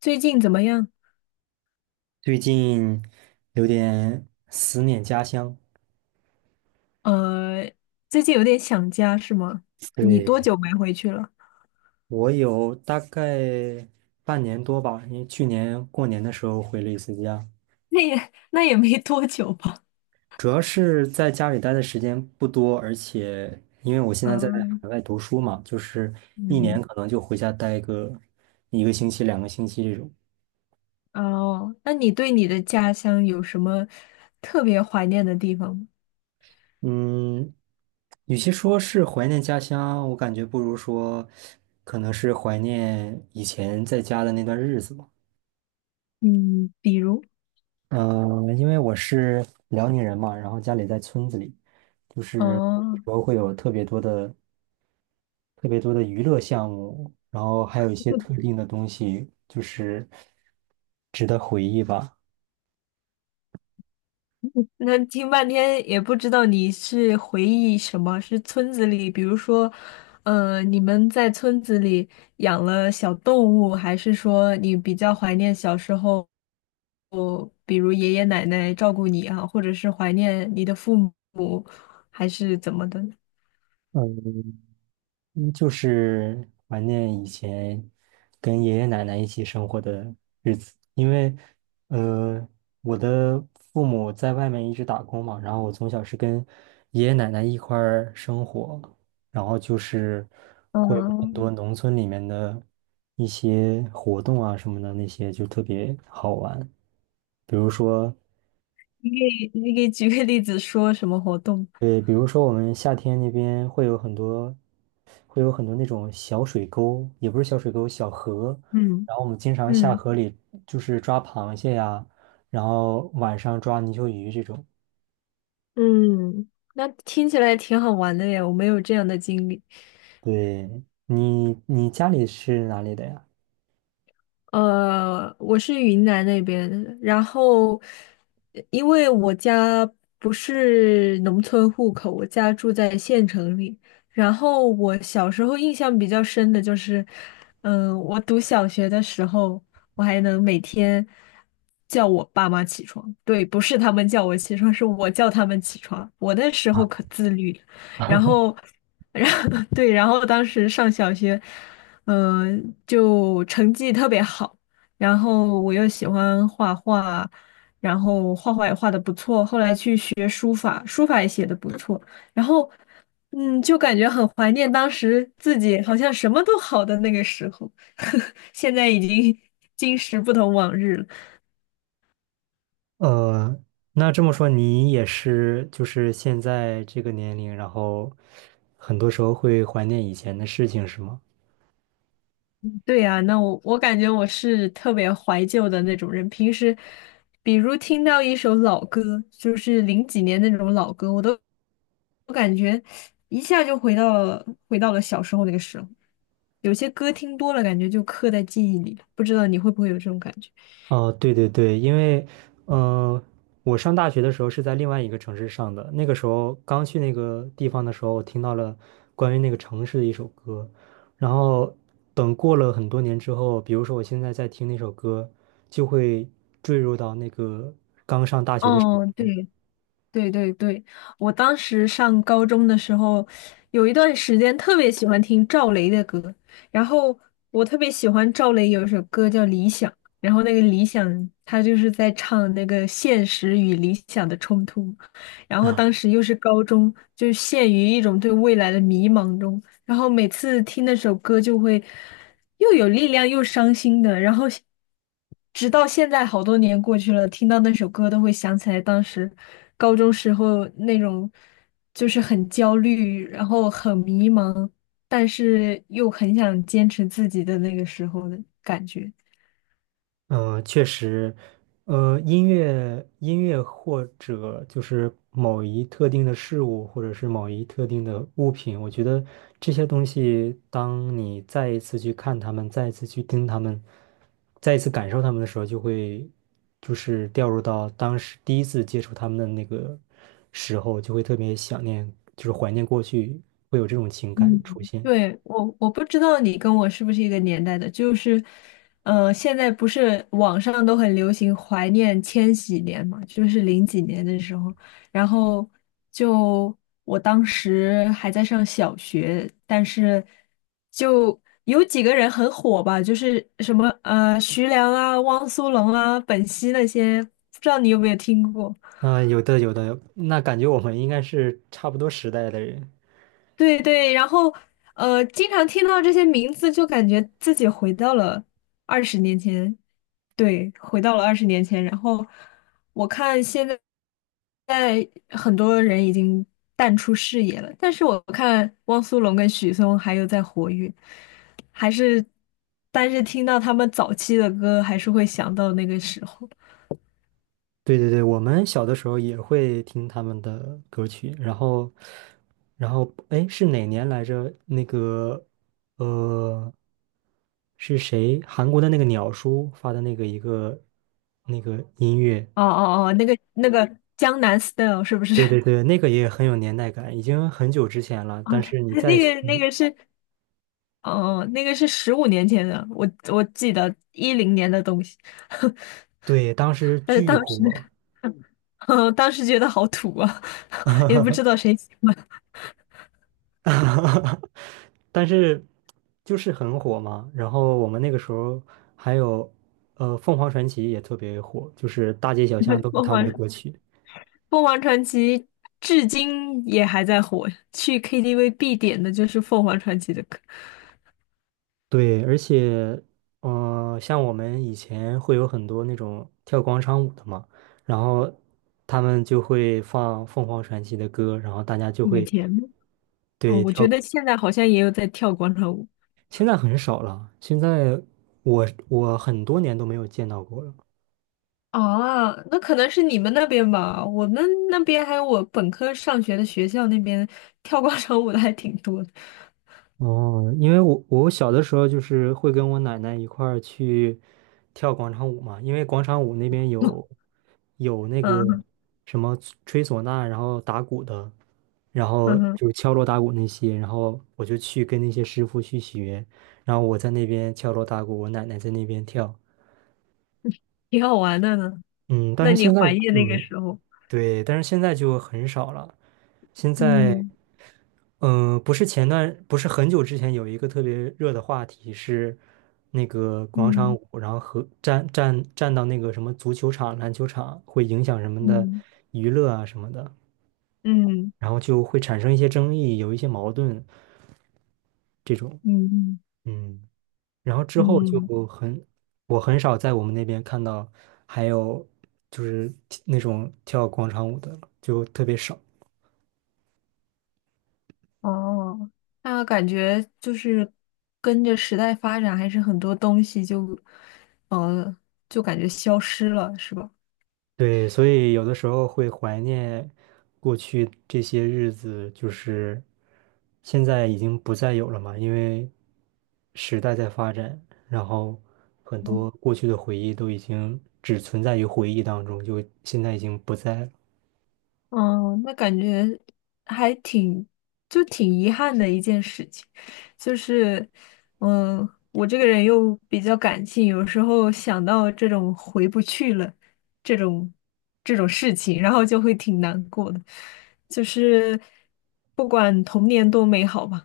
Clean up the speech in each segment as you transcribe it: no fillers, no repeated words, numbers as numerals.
最近怎么样？最近有点思念家乡，呃，最近有点想家是吗？你多对，久没回去了？我有大概半年多吧，因为去年过年的时候回了一次家，那也没多久吧。主要是在家里待的时间不多，而且因为我现在在嗯。海外读书嘛，就是一年嗯。可能就回家待个一个星期、两个星期这种。哦，那你对你的家乡有什么特别怀念的地方吗？嗯，与其说是怀念家乡，我感觉不如说可能是怀念以前在家的那段日子吧。嗯，比如。因为我是辽宁人嘛，然后家里在村子里，就是哦。说会有特别多的娱乐项目，然后还有一些特定的东西，就是。那听半天也不知道你是回忆什么，是村子里，比如说，你们在村子里养了小动物，还是说你比较怀念小时候，哦，比如爷爷奶奶照顾你啊，或者是怀念你的父母，还是怎么的呢？呃嗯，就是怀念以前跟爷爷奶奶一起生活的日子，因为，呃，我的父母在外面一直打工嘛，然后我从小是跟爷爷奶奶一块儿生活，然后就是会有很嗯。多农村里面的一些活动啊什么的，那些就特别好玩，比如说你给你给举个例子说什么活动？对，比如说我们夏天那边会有很多，那种小水沟，也不是小水沟，小河。嗯。然后我们经常下嗯。河里，就是抓螃蟹呀，然后晚上抓泥鳅鱼这种。嗯，那听起来挺好玩的耶，我没有这样的经历。对，你家里是哪里的呀？我是云南那边的，然后因为我家不是农村户口，我家住在县城里。然后我小时候印象比较深的就是，我读小学的时候，我还能每天叫我爸妈起床。对，不是他们叫我起床，是我叫他们起床。我那时候可自律了，然后，然后对，然后当时上小学。就成绩特别好，然后我又喜欢画画，然后画画也画的不错，后来去学书法，书法也写的不错，然后嗯，就感觉很怀念当时自己好像什么都好的那个时候，现在已经 今时不同往日了。呃，那这么说你也是，就是现在这个年龄，然后很多时候会怀念以前的事情，是吗？对呀，那我感觉我是特别怀旧的那种人。平时，比如听到一首老歌，就是零几年那种老歌，我都我感觉一下就回到了小时候那个时候。有些歌听多了，感觉就刻在记忆里了。不知道你会不会有这种感觉？哦，对对对，因为，呃，我上大学的时候是在另外一个城市上的，那个时候刚去那个地方的时候，我听到了关于那个城市的一首歌，然后等过了很多年之后，比如说我现在在听那首歌，就会坠入到那个刚上大学的时哦，代。对，对对对，我当时上高中的时候，有一段时间特别喜欢听赵雷的歌，然后我特别喜欢赵雷有一首歌叫《理想》，然后那个《理想》他就是在唱那个现实与理想的冲突，然后当 时又是高中，就陷于一种对未来的迷茫中，然后每次听那首歌就会又有力量又伤心的，然后直到现在好多年过去了，听到那首歌都会想起来当时高中时候那种就是很焦虑，然后很迷茫，但是又很想坚持自己的那个时候的感觉。嗯，确实，音乐或者就是某一特定的事物，或者是某一特定的物品，我觉得这些东西，当你再一次去看他们，再一次去听他们，再一次感受他们的时候，就会就是掉入到当时第一次接触他们的那个时候，就会特别想念，就是怀念过去，会有这种情感嗯，出现。对，我不知道你跟我是不是一个年代的，就是，现在不是网上都很流行怀念千禧年嘛，就是零几年的时候，然后就我当时还在上小学，但是就有几个人很火吧，就是什么徐良啊、汪苏泷啊、本兮那些，不知道你有没有听过？啊、有的有的，那感觉我们应该是差不多时代的人。对对，然后经常听到这些名字，就感觉自己回到了二十年前，对，回到了二十年前。然后我看现在，在很多人已经淡出视野了，但是我看汪苏泷跟许嵩还有在活跃，还是，但是听到他们早期的歌，还是会想到那个时候。对对对，我们小的时候也会听他们的歌曲，然后，哎，是哪年来着？那个，呃，是谁？韩国的那个鸟叔发的那个一个那个音乐，哦哦哦，那个江南 style 是不是？对 对对，那个也很有年代感，已经很久之前了，哦，但是你在，那个那嗯个是。哦，那个是15年前的，我记得10年的东西，对，当时但是巨当时，火，嗯，当时觉得好土啊，也不知道 谁喜欢 但是就是很火嘛。然后我们那个时候还有，凤凰传奇也特别火，就是大街小巷都是凤他们的凰。歌曲。凤凰传奇，至今也还在火，去 KTV 必点的就是凤凰传奇的歌。对，而且，像我们以前会有很多那种跳广场舞的嘛，然后他们就会放凤凰传奇的歌，然后大家就以会前呢。哦，对我觉跳。得现在好像也有在跳广场舞。现在很少了，现在我很多年都没有见到过了。啊，那可能是你们那边吧，我们那边还有我本科上学的学校那边跳广场舞的还挺多的，哦，因为我小的时候就是会跟我奶奶一块儿去跳广场舞嘛，因为广场舞那边有 那个嗯。什么吹唢呐，然后打鼓的，然后嗯哼，就是敲锣打鼓那些，然后我就去跟那些师傅去学，然后我在那边敲锣打鼓，我奶奶在那边跳，挺好玩的呢。嗯，但那是你现在怀念嗯那个没，时候？对，但是现在就很少了，现在。嗯。嗯，不是很久之前有一个特别热的话题是那个广场嗯。舞，然后和站到那个什么足球场、篮球场会影响人们的嗯。娱乐啊什么的，嗯。然后就会产生一些争议，有一些矛盾这种。嗯。嗯，然后之后就嗯，嗯，很，我很少在我们那边看到还有就是那种跳广场舞的了就特别少。哦，那感觉就是跟着时代发展，还是很多东西就，呃，就感觉消失了，是吧？对，所以有的时候会怀念过去这些日子，就是现在已经不再有了嘛，因为时代在发展，然后很多过去的回忆都已经只存在于回忆当中，就现在已经不在了。嗯，那感觉还挺，就挺遗憾的一件事情，就是，嗯，我这个人又比较感性，有时候想到这种回不去了，这种这种事情，然后就会挺难过的，就是不管童年多美好吧。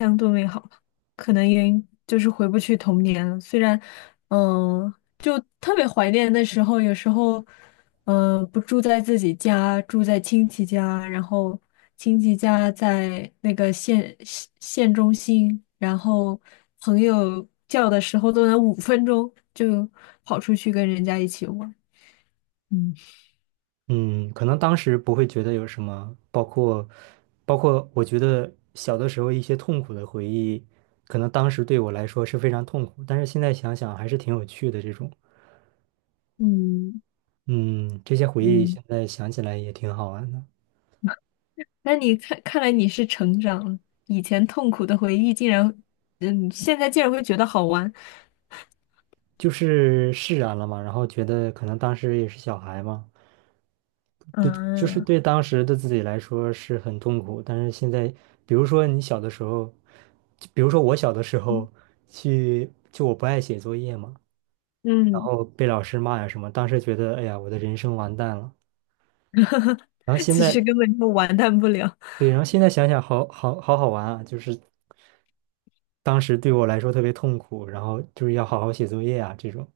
相对美好吧可能也就是回不去童年了。虽然，嗯，就特别怀念那时候，有时候，嗯，不住在自己家，住在亲戚家，然后亲戚家在那个县中心，然后朋友叫的时候都能5分钟就跑出去跟人家一起玩。嗯。嗯，可能当时不会觉得有什么，包括我觉得小的时候一些痛苦的回忆，可能当时对我来说是非常痛苦，但是现在想想还是挺有趣的这种。嗯。嗯，这些回忆嗯。现在想起来也挺好玩的，那你看，看来你是成长了，以前痛苦的回忆竟然，嗯，现在竟然会觉得好玩，就是释然了嘛，然后觉得可能当时也是小孩嘛，对，就是嗯。对当时的自己来说是很痛苦，但是现在，比如说你小的时候，就比如说我小的时候去，就我不爱写作业嘛，然嗯，后被老师骂呀什么，当时觉得哎呀，我的人生完蛋了，然后 现其实在，根本就完蛋不了。对，然后现在想想好好玩啊，就是。当时对我来说特别痛苦，然后就是要好好写作业啊这种，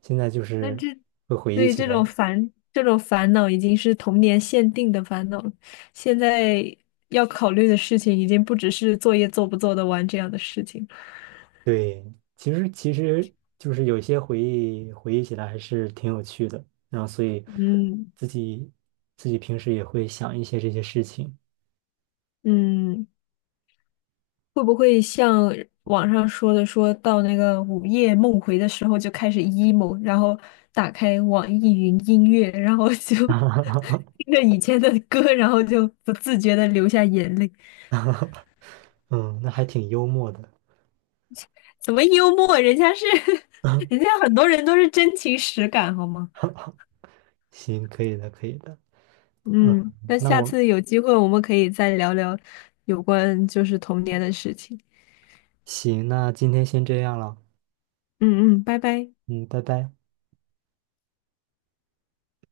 现在就那是这会回忆对起这种来，烦这种烦恼已经是童年限定的烦恼了，现在要考虑的事情已经不只是作业做不做得完这样的事情了。对，其实就是有些回忆回忆起来还是挺有趣的，然后所以嗯。自己自己平时也会想一些这些事情，嗯。会不会像网上说的，说到那个午夜梦回的时候就开始 emo,然后打开网易云音乐，然后就 听着以前的歌，然后就不自觉的流下眼泪？嗯，那还挺幽默的，怎么幽默？人家是，人家很多人都是真情实感，好吗？行，可以的，可以的，嗯，嗯，那那下我次有机会我们可以再聊聊有关就是童年的事情。行，那今天先这样了，嗯。嗯，拜拜。嗯，拜拜。